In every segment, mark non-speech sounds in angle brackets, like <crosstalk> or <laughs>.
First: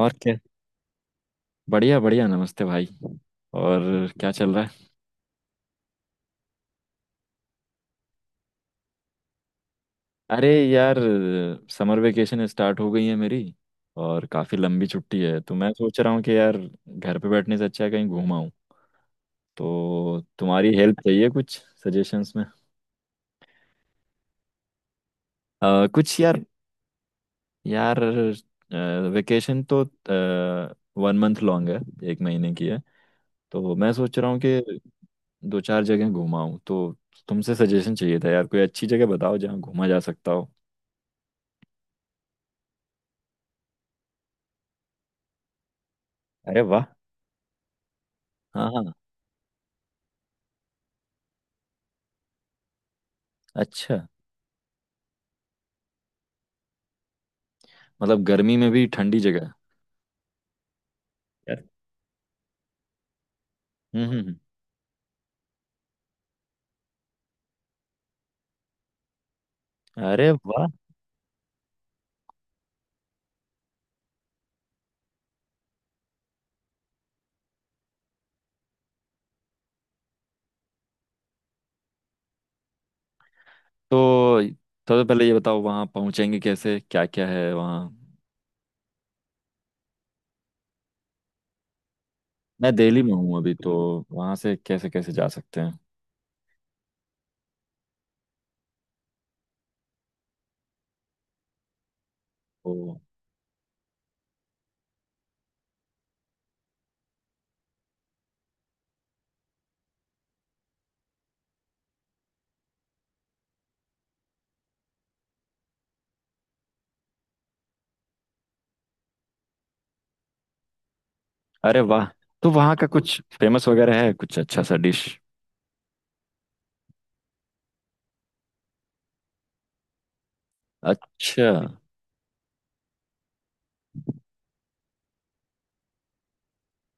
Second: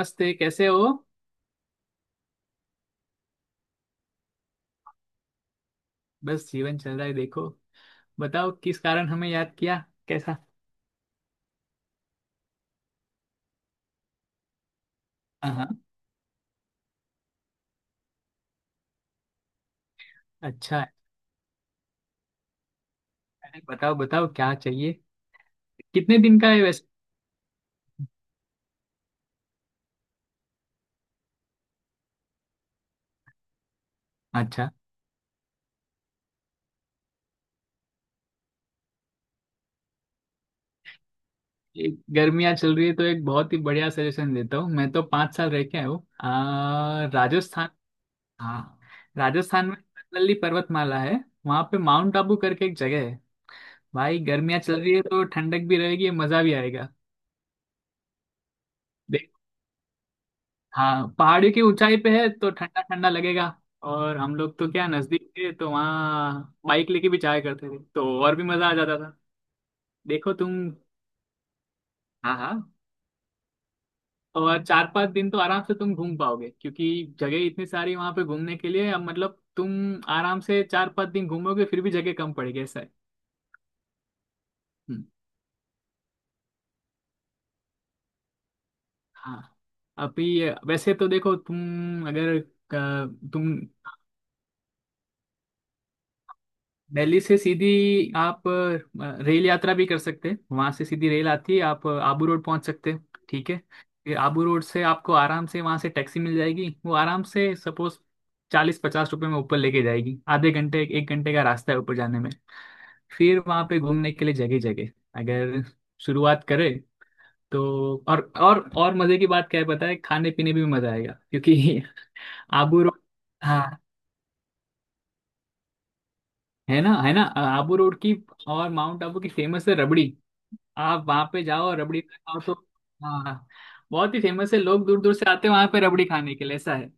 और क्या। कैसे हो? बढ़िया बढ़िया। नमस्ते भाई। और क्या चल रहा है? बस जीवन चल रहा है, देखो। बताओ, किस कारण हमें याद किया? कैसा? अरे यार, समर वेकेशन स्टार्ट हो गई है मेरी। और काफ़ी लंबी छुट्टी है हाँ तो मैं हाँ। सोच रहा हूँ कि यार, घर पे बैठने से अच्छा है कहीं घूम आऊँ। तो तुम्हारी अच्छा है। हेल्प चाहिए कुछ सजेशंस में। अरे बताओ बताओ, क्या चाहिए? कितने कुछ दिन यार। का है वैसे? यार वेकेशन तो 1 मंथ लॉन्ग है, एक महीने की है। तो मैं सोच रहा हूँ अच्छा। कि दो चार जगह घूम आऊँ तो तुमसे सजेशन चाहिए था यार। कोई अच्छी जगह बताओ जहाँ घूमा जा सकता हो। एक, गर्मियाँ चल रही है तो एक बहुत ही बढ़िया सजेशन देता हूँ। मैं तो 5 साल रह के आया हूँ, अरे वाह। राजस्थान। हाँ। हाँ। राजस्थान में, नल्ली पर्वतमाला है। वहाँ पे माउंट आबू करके एक जगह है। अच्छा, भाई गर्मियाँ चल रही है तो ठंडक भी रहेगी, मजा भी आएगा। मतलब गर्मी में भी ठंडी जगह है। हाँ, पहाड़ियों की यार। ऊंचाई पे है तो ठंडा ठंडा लगेगा। हम्म और हम हम्म, लोग तो क्या, नजदीक थे तो वहाँ बाइक लेके भी जाया करते थे तो और भी मजा आ जाता था। अरे देखो तुम। वाह। हाँ हाँ। और 4-5 दिन तो आराम से तुम घूम पाओगे, क्योंकि जगह इतनी सारी वहां पे घूमने के लिए। अब मतलब तुम आराम से 4-5 दिन घूमोगे फिर भी जगह कम पड़ेगी, ऐसा है। तो सबसे हम्म, पहले ये बताओ वहाँ पहुँचेंगे कैसे, क्या क्या है वहाँ। हाँ। अभी वैसे तो देखो तुम, अगर मैं दिल्ली में अ, हूँ तुम अभी तो वहाँ से कैसे कैसे जा सकते हैं? दिल्ली से सीधी, आप रेल यात्रा भी कर सकते हैं। वहां से सीधी रेल आती है, आप आबू रोड पहुंच ओ। सकते हैं, ठीक है? फिर आबू रोड से आपको आराम से वहां से टैक्सी मिल जाएगी, वो आराम से सपोज 40-50 रुपए में ऊपर लेके जाएगी। आधे घंटे एक घंटे का रास्ता है ऊपर जाने में। फिर वहां पे घूमने के लिए जगह जगह, अगर शुरुआत करें तो और मजे की बात क्या है पता है, खाने पीने भी मजा आएगा, अरे क्योंकि वाह। तो <laughs> वहाँ आबू का रोड। कुछ फेमस हाँ, वगैरह है? कुछ अच्छा सा डिश? है ना, है ना, आबू रोड की और माउंट आबू की फेमस है रबड़ी। आप वहां पे अच्छा। जाओ और रबड़ी खाओ तो। हाँ। बहुत ही फेमस है, लोग दूर दूर से आते हैं वहां पे रबड़ी खाने के लिए, ऐसा है।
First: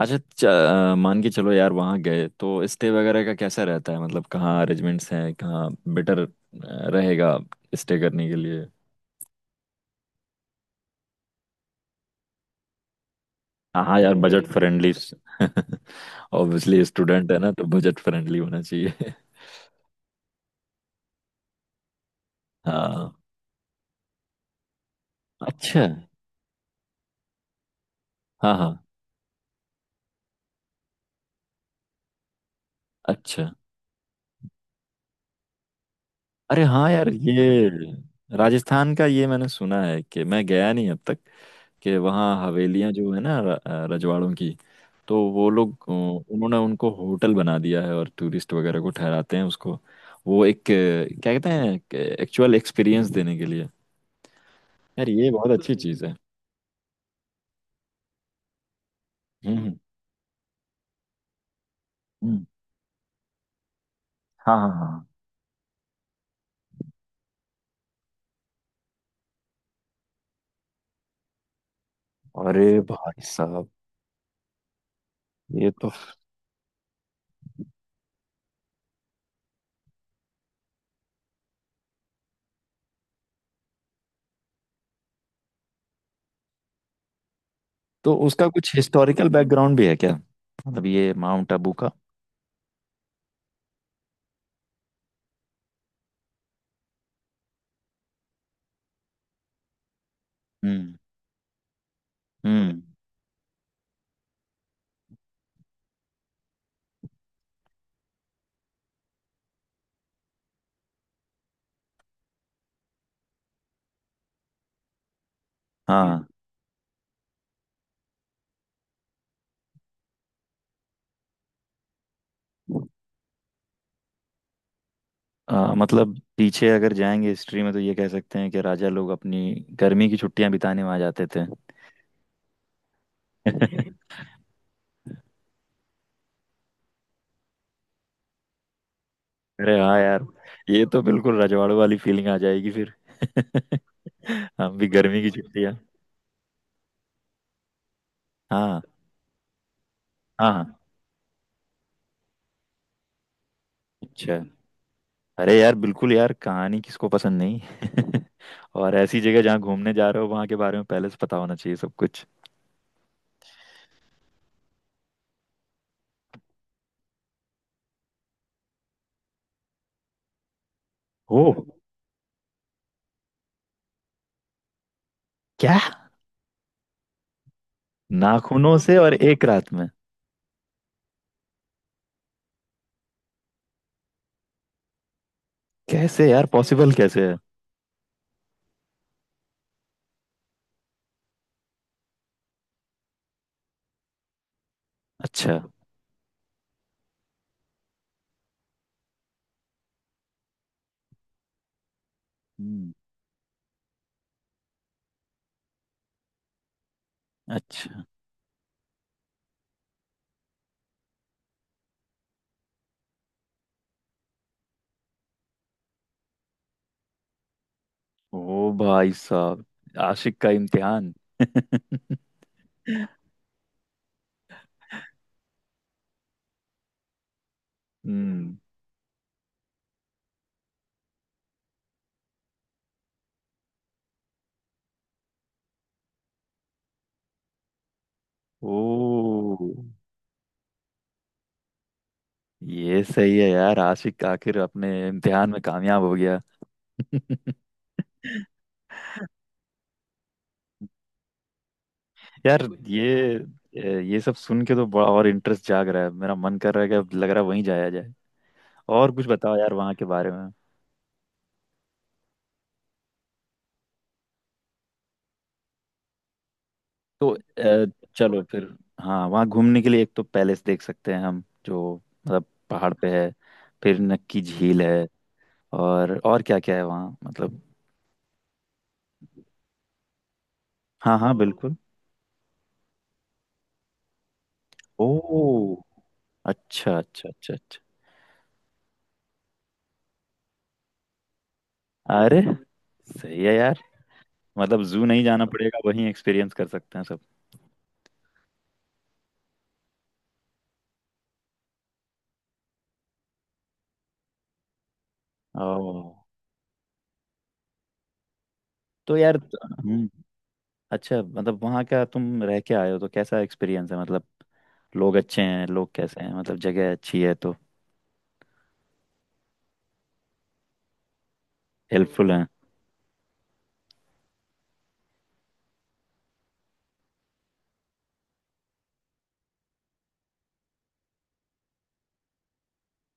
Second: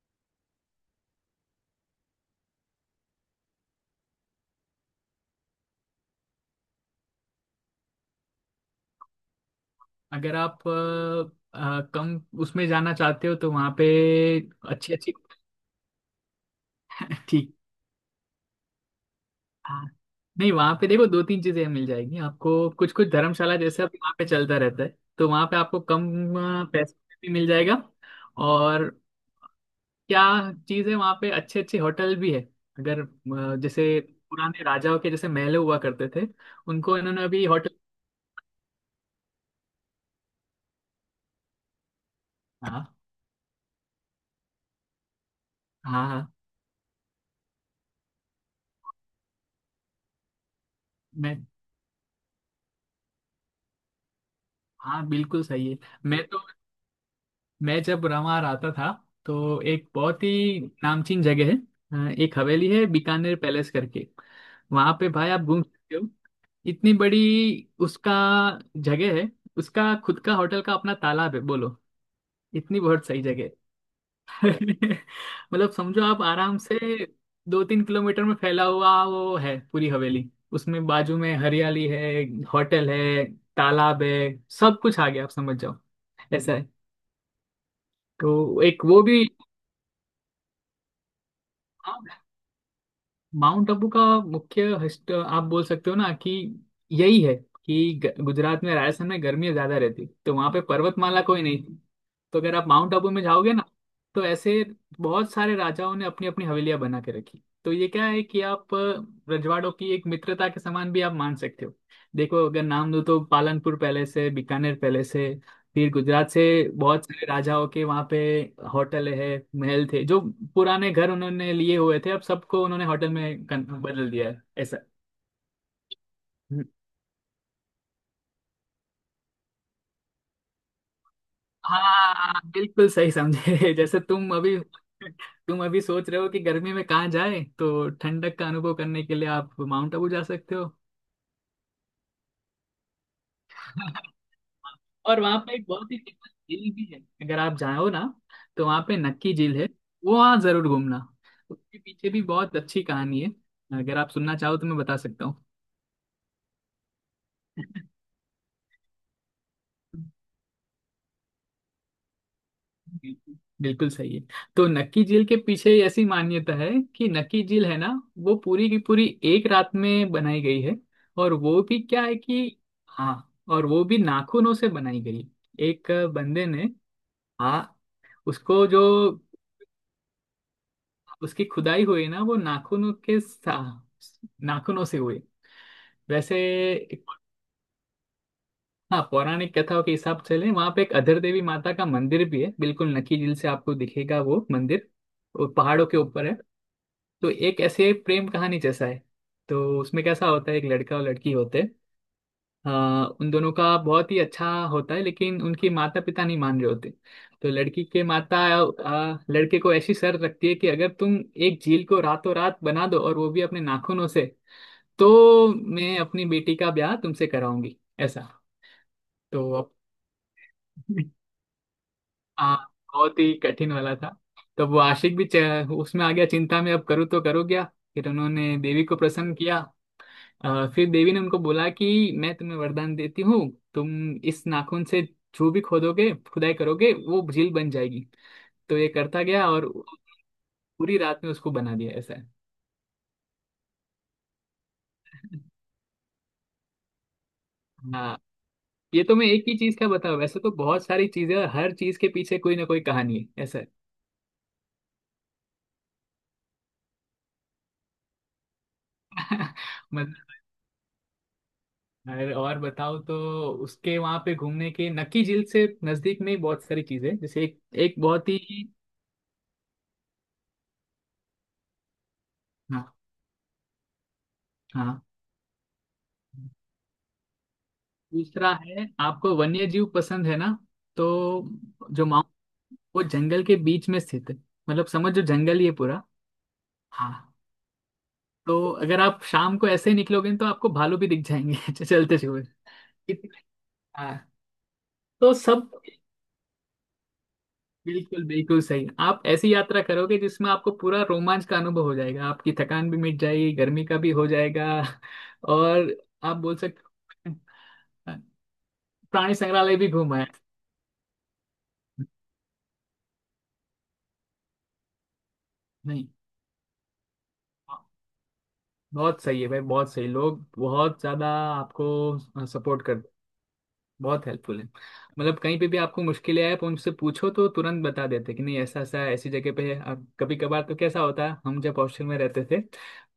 अच्छा च- मान के चलो यार, वहाँ गए तो स्टे वगैरह का कैसा रहता है? मतलब कहाँ अरेंजमेंट्स हैं, कहाँ बेटर रहेगा स्टे करने के लिए? अगर आप कम उसमें जाना चाहते हो तो वहां हाँ पे, हाँ यार, बजट फ्रेंडली। अच्छी अच्छी। ऑब्वियसली स्टूडेंट <laughs> है ना, ठीक। तो बजट फ्रेंडली होना चाहिए। हाँ। नहीं, वहां पे देखो दो तीन चीजें मिल जाएगी आपको, कुछ कुछ हाँ। धर्मशाला जैसे अभी वहां पे चलता रहता है। तो वहां पे आपको अच्छा। कम पैसे में भी मिल जाएगा। हाँ हाँ। और क्या चीज है, वहां पे अच्छे अच्छे होटल भी है। अगर अच्छा। जैसे पुराने राजाओं के जैसे महल हुआ करते थे, अरे हाँ उनको यार, इन्होंने अभी ये होटल। राजस्थान का ये मैंने सुना है कि मैं गया नहीं अब तक। कि वहाँ हवेलियाँ हाँ। जो है ना रजवाड़ों की, तो वो लोग हाँ हाँ। उन्होंने उनको होटल बना दिया है और टूरिस्ट वगैरह को ठहराते हैं उसको। वो एक क्या मैं। कहते हैं, एक्चुअल एक्सपीरियंस देने के लिए। हाँ यार ये बिल्कुल बहुत सही अच्छी है। चीज़ है। मैं तो मैं जब वहाँ आता था, तो हम्म। एक बहुत ही नामचीन जगह है, एक हम्म। हवेली है, बीकानेर पैलेस करके। हाँ हाँ वहां हाँ। पे भाई आप घूम सकते हो, इतनी बड़ी। उसका, जगह है, उसका खुद का होटल का अपना तालाब है, बोलो। अरे इतनी बहुत सही भाई जगह साहब, है <laughs> ये मतलब तो। समझो आप आराम से, 2-3 किलोमीटर में फैला हुआ वो है पूरी हवेली, उसमें बाजू में हरियाली है, होटल है, तालाब है। सब कुछ आ गया, आप समझ जाओ, ऐसा है। तो तो उसका कुछ एक वो भी। हिस्टोरिकल बैकग्राउंड भी है क्या? मतलब ये माउंट आबू का। हाँ। माउंट आबू का मुख्य हस्त आप बोल सकते हो ना, कि यही है, कि गुजरात में, राजस्थान में गर्मी ज्यादा रहती तो वहां पे हम्म। पर्वतमाला कोई नहीं थी। तो अगर आप हम्म। माउंट आबू में जाओगे ना, तो ऐसे बहुत सारे राजाओं ने अपनी अपनी हवेलियां बना के रखी। तो ये क्या है कि आप रजवाड़ों की एक मित्रता के समान भी आप मान सकते हो। देखो अगर नाम दूं तो, पालनपुर पैलेस है, बीकानेर पैलेस है, फिर हाँ। गुजरात से बहुत सारे राजाओं के वहाँ पे होटल है। महल थे जो पुराने घर उन्होंने लिए हुए थे, अब सबको उन्होंने होटल में बदल दिया है, ऐसा। मतलब पीछे अगर जाएंगे हिस्ट्री में तो ये कह सकते हैं कि राजा लोग अपनी गर्मी की छुट्टियां बिताने वहां जाते थे। हाँ बिल्कुल सही <laughs> समझे <laughs> अरे जैसे तुम अभी सोच रहे हो कि गर्मी में कहाँ जाए, तो ठंडक का अनुभव करने के लिए आप माउंट हाँ आबू जा यार, सकते हो। ये तो बिल्कुल रजवाड़ों वाली फीलिंग आ जाएगी फिर। <laughs> <laughs> हम भी और गर्मी की वहाँ पे एक छुट्टियां। बहुत ही फेमस झील भी है, अगर आप जाओ ना, तो हाँ। वहाँ पे नक्की झील है। वो वहाँ जरूर हाँ। घूमना। उसके पीछे भी बहुत अच्छी कहानी है, अगर आप अच्छा। सुनना चाहो तो मैं बता सकता हूँ। अरे यार बिल्कुल, यार कहानी किसको पसंद नहीं? <laughs> और ऐसी जगह जहाँ घूमने जा रहे हो वहां के बारे में पहले से पता होना चाहिए सब कुछ। बिल्कुल बिल्कुल सही है। तो नक्की झील के पीछे ऐसी मान्यता है कि, नक्की झील है ना, वो पूरी की पूरी एक रात में बनाई गई है। और ओ। वो भी क्या है कि, हाँ, और वो भी नाखूनों से बनाई गई, क्या, एक बंदे ने। हाँ। उसको नाखूनों जो, से और एक रात में? उसकी खुदाई हुई ना, वो नाखूनों के नाखूनों से हुई। कैसे वैसे यार, पॉसिबल एक- कैसे है? हाँ, पौराणिक कथाओं के हिसाब से लें, वहाँ पे एक अधर देवी माता का मंदिर भी है, बिल्कुल नक्की झील से आपको दिखेगा वो मंदिर। वो अच्छा। पहाड़ों के ऊपर है। तो एक ऐसे प्रेम कहानी जैसा है। तो उसमें कैसा होता है, एक लड़का और लड़की होते हैं, हम्म। उन दोनों का बहुत ही अच्छा होता है, लेकिन उनके माता पिता नहीं मान रहे होते। तो लड़की के अच्छा। माता, लड़के को ऐसी शर्त रखती है कि, अगर तुम एक झील को रातों रात बना दो और वो भी अपने नाखूनों से, तो मैं अपनी बेटी का ब्याह तुमसे कराऊंगी, ऐसा। ओ भाई तो साहब, अब आशिक का इम्तिहान। <laughs> <laughs> हाँ, बहुत ही कठिन वाला था। तो वो आशिक भी उसमें आ गया चिंता में, अब करूँ तो करूँ क्या। फिर हम्म। उन्होंने देवी को प्रसन्न किया। फिर देवी ने उनको बोला कि, मैं तुम्हें वरदान देती हूँ, तुम इस नाखून से जो भी खोदोगे खुदाई करोगे वो झील बन जाएगी। ओ। तो ये करता गया और पूरी रात में उसको बना दिया, ऐसा है। ये सही है यार, आशिक आखिर अपने इम्तिहान में कामयाब हो गया। हाँ, <laughs> ये तो मैं एक ही चीज का बताऊँ, वैसे तो बहुत सारी चीजें, और हर चीज के पीछे कोई यार ना कोई कहानी है, ऐसा है। ये सब सुन के तो बड़ा और इंटरेस्ट जाग रहा है। मेरा मन कर रहा है कि अब लग रहा है वहीं जाया जाए। और कुछ <laughs> बताओ यार वहाँ के मतलब, बारे में। और बताओ तो, उसके वहां पे घूमने के, नक्की झील से नजदीक में ही बहुत सारी चीजें हैं। तो जैसे एक, एक बहुत चलो ही। फिर। हाँ, वहाँ घूमने के लिए एक तो पैलेस देख सकते हैं हम, जो मतलब हाँ पहाड़ पे है। फिर नक्की झील हाँ। है। और क्या क्या है वहाँ मतलब? दूसरा है, आपको वन्य जीव पसंद है ना, तो हाँ हाँ बिल्कुल। जो माउंट, वो जंगल के बीच में स्थित है, मतलब ओ। समझो जंगल ही है पूरा। अच्छा अच्छा हाँ। अच्छा अच्छा। तो अगर आप शाम को ऐसे ही निकलोगे, तो आपको भालू भी दिख जाएंगे <laughs> चलते अरे हुए। सही है यार, हाँ। मतलब जू नहीं तो जाना सब पड़ेगा, वहीं एक्सपीरियंस कर सकते हैं सब। बिल्कुल बिल्कुल सही। आप ऐसी यात्रा करोगे जिसमें आपको पूरा रोमांच का अनुभव हो जाएगा, आपकी थकान भी मिट जाएगी, गर्मी का भी हो जाएगा <laughs> ओ। और आप बोल सकते हो, तो प्राणी यार। संग्रहालय भी हम्म। घूमा है। अच्छा, मतलब वहाँ का तुम रह के आए हो तो कैसा एक्सपीरियंस है? मतलब लोग अच्छे हैं? लोग नहीं, कैसे हैं? मतलब जगह अच्छी है तो। बहुत सही है भाई, बहुत सही, लोग बहुत ज्यादा हेल्पफुल है। आपको सपोर्ट कर, बहुत हेल्पफुल है। मतलब कहीं पे भी आपको मुश्किलें आए, आप उनसे पूछो तो तुरंत बता देते कि, नहीं ऐसा ऐसा है, ऐसी जगह पे है। अब कभी कभार तो कैसा होता है, हम जब हॉस्टल में रहते थे,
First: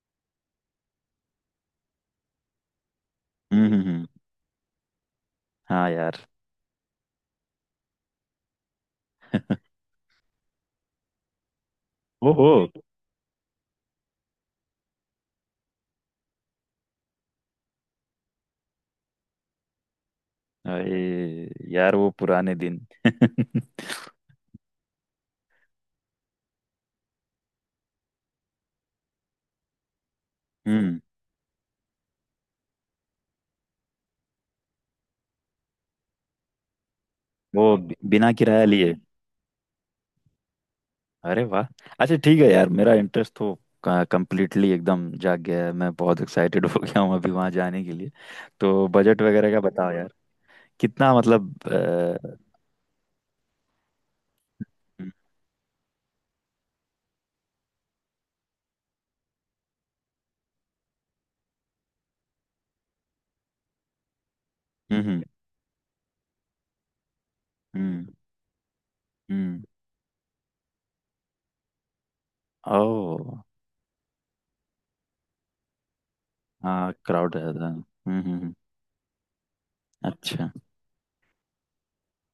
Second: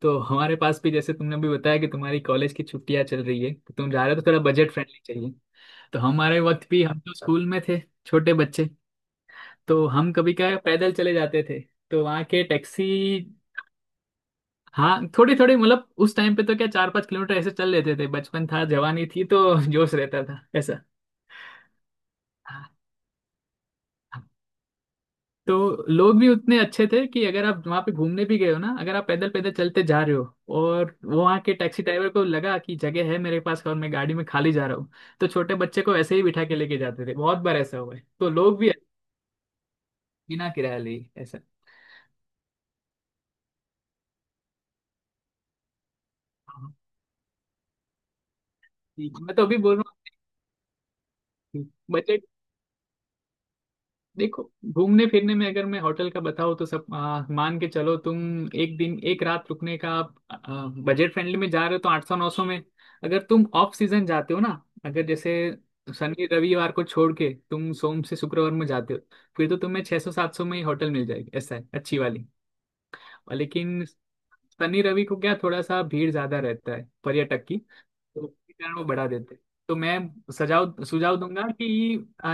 तो हमारे पास भी, जैसे तुमने भी बताया कि तुम्हारी कॉलेज की छुट्टियां चल रही है तो तुम जा हम्म। रहे हो, तो थोड़ा बजट फ्रेंडली चाहिए। हाँ तो यार। हमारे वक्त भी हम तो स्कूल में थे, छोटे बच्चे। तो हम कभी क्या है, पैदल चले जाते थे, तो वहाँ के ओहो। टैक्सी। हाँ, थोड़ी थोड़ी, मतलब उस टाइम पे तो क्या, 4-5 किलोमीटर ऐसे चल लेते थे, बचपन था जवानी थी तो <laughs> जोश रहता था, ऐसा। अरे यार, वो पुराने हाँ, दिन। <laughs> तो लोग भी उतने अच्छे थे कि अगर आप वहाँ पे घूमने भी गए हो ना, अगर आप पैदल पैदल चलते जा रहे हो, और हम्म। वो वहाँ के टैक्सी ड्राइवर को लगा कि जगह है मेरे पास और मैं गाड़ी में खाली जा रहा हूँ, तो छोटे बच्चे को ऐसे ही बिठा के लेके जाते थे। बहुत बार ऐसा हुआ है, तो बिना लोग किराया भी, लिए? बिना किराया लिए, ऐसा। अरे वाह। अच्छा ठीक है यार, मेरा इंटरेस्ट तो कंप्लीटली एकदम जाग गया है। मैं बहुत एक्साइटेड हाँ। हो गया हूँ अभी वहाँ जाने के लिए। तो ठीक बजट है। मैं तो वगैरह अभी का बोल बताओ रहा यार। कितना मतलब हूँ, बजट, अ, देखो घूमने हम्म फिरने में अगर मैं होटल का बताऊँ, तो सब, मान के चलो तुम, एक दिन एक रात रुकने का, आप बजट फ्रेंडली में जा रहे हो तो 800-900 में। अगर तुम ऑफ सीजन जाते हो ना, अगर हम्म जैसे शनि रविवार को छोड़ के तुम सोम हम्म। से शुक्रवार में जाते हो, फिर तो हम्म। तुम्हें 600-700 में ही होटल मिल जाएगी, ऐसा है, अच्छी वाली। और ओह। लेकिन शनि रवि को क्या, थोड़ा सा भीड़ ज्यादा रहता है हाँ क्राउड पर्यटक की, रहता है। तो हम्म। उसके कारण वो बढ़ा देते। तो मैं अच्छा। सजाव सुझाव दूंगा कि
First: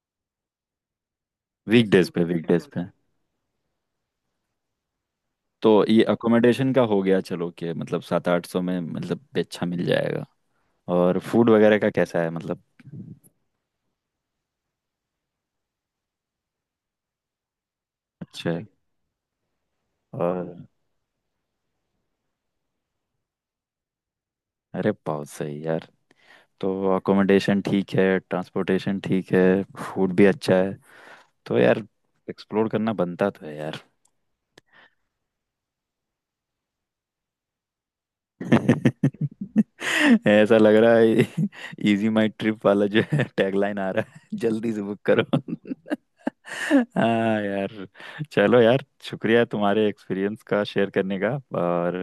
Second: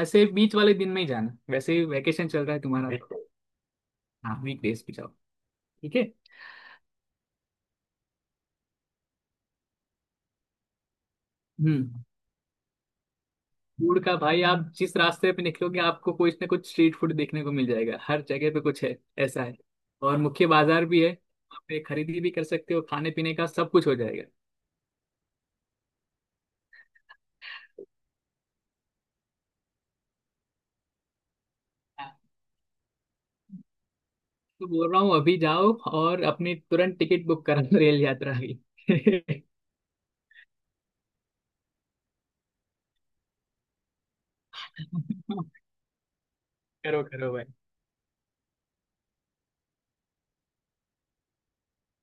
ऐसे बीच वाले दिन में ही जाना, वैसे ही वीकडेज पे वेकेशन चल रहा है वीकडेज पे। तुम्हारा तो। हाँ वीकडेज पे जाओ। तो ठीक है। ये अकोमोडेशन का हो गया चलो, कि मतलब सात आठ सौ में मतलब भी अच्छा मिल जाएगा। और फूड वगैरह हम्म का कैसा है मतलब? फूड का भाई, आप जिस रास्ते पे निकलोगे, आपको कुछ ना कुछ स्ट्रीट फूड देखने को मिल जाएगा, हर अच्छा जगह पे है। कुछ है, ऐसा है। और मुख्य और बाजार भी है वहाँ पे, खरीदी भी कर सकते हो, खाने पीने का सब कुछ हो जाएगा। अरे बहुत सही यार। तो अकोमोडेशन ठीक है, ट्रांसपोर्टेशन ठीक है, फूड भी अच्छा है। तो यार हाँ, एक्सप्लोर करना बनता तो है यार। तो बोल रहा हूँ अभी जाओ और अपनी तुरंत टिकट बुक करा रेल यात्रा की। <laughs> <laughs> ऐसा लग रहा है, इजी माई ट्रिप वाला जो है टैगलाइन आ रहा है, जल्दी से बुक करो। <laughs> करो करो हाँ भाई। यार। चलो यार, शुक्रिया तुम्हारे एक्सपीरियंस का शेयर करने का। और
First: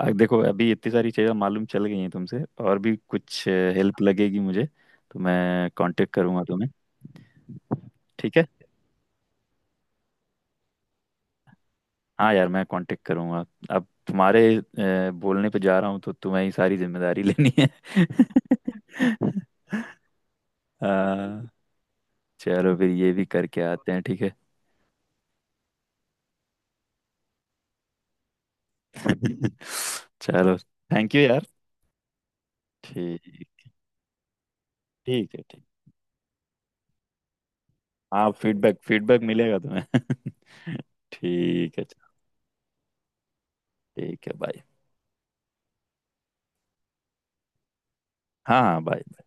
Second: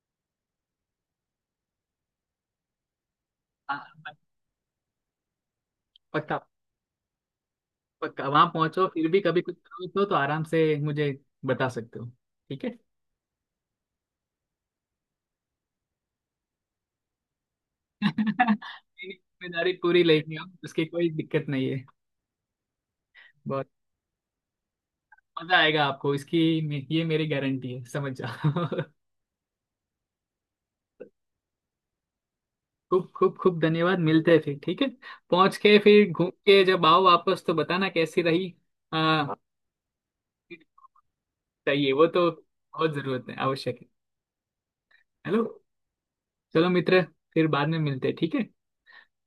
देखो अभी इतनी सारी चीज़ें मालूम चल गई हैं तुमसे। और भी कुछ हेल्प हाँ। लगेगी मुझे तो मैं कांटेक्ट पक्का। करूँगा तुम्हें। ठीक है। वहां पहुंचो फिर भी कभी कुछ जरूरत हो तो आराम से मुझे बता सकते हो, हाँ यार, मैं ठीक है। कांटेक्ट करूंगा। अब तुम्हारे बोलने पे जा रहा हूँ तो तुम्हें ही सारी जिम्मेदारी लेनी है। <laughs> <laughs> मेरी जिम्मेदारी पूरी लेंगे हम, उसकी कोई दिक्कत अ, नहीं है। चलो फिर, ये भी करके बहुत आते हैं। ठीक है। मजा आएगा आपको इसकी, ये मेरी गारंटी है, समझ जाओ <laughs> <laughs> चलो, थैंक यू यार। खूब खूब खूब ठीक। धन्यवाद, मिलते हैं फिर, ठीक है। ठीक है। पहुंच ठीक। के फिर घूम के जब आओ वापस तो बताना कैसी हाँ रही। फीडबैक फीडबैक हाँ, मिलेगा तुम्हें। <laughs> ठीक है। चाहिए वो तो, बहुत जरूरत है, आवश्यक है। ठीक है। बाय। हेलो। चलो मित्र, फिर बाद में मिलते हैं, ठीक है। हाँ हाँ बाय।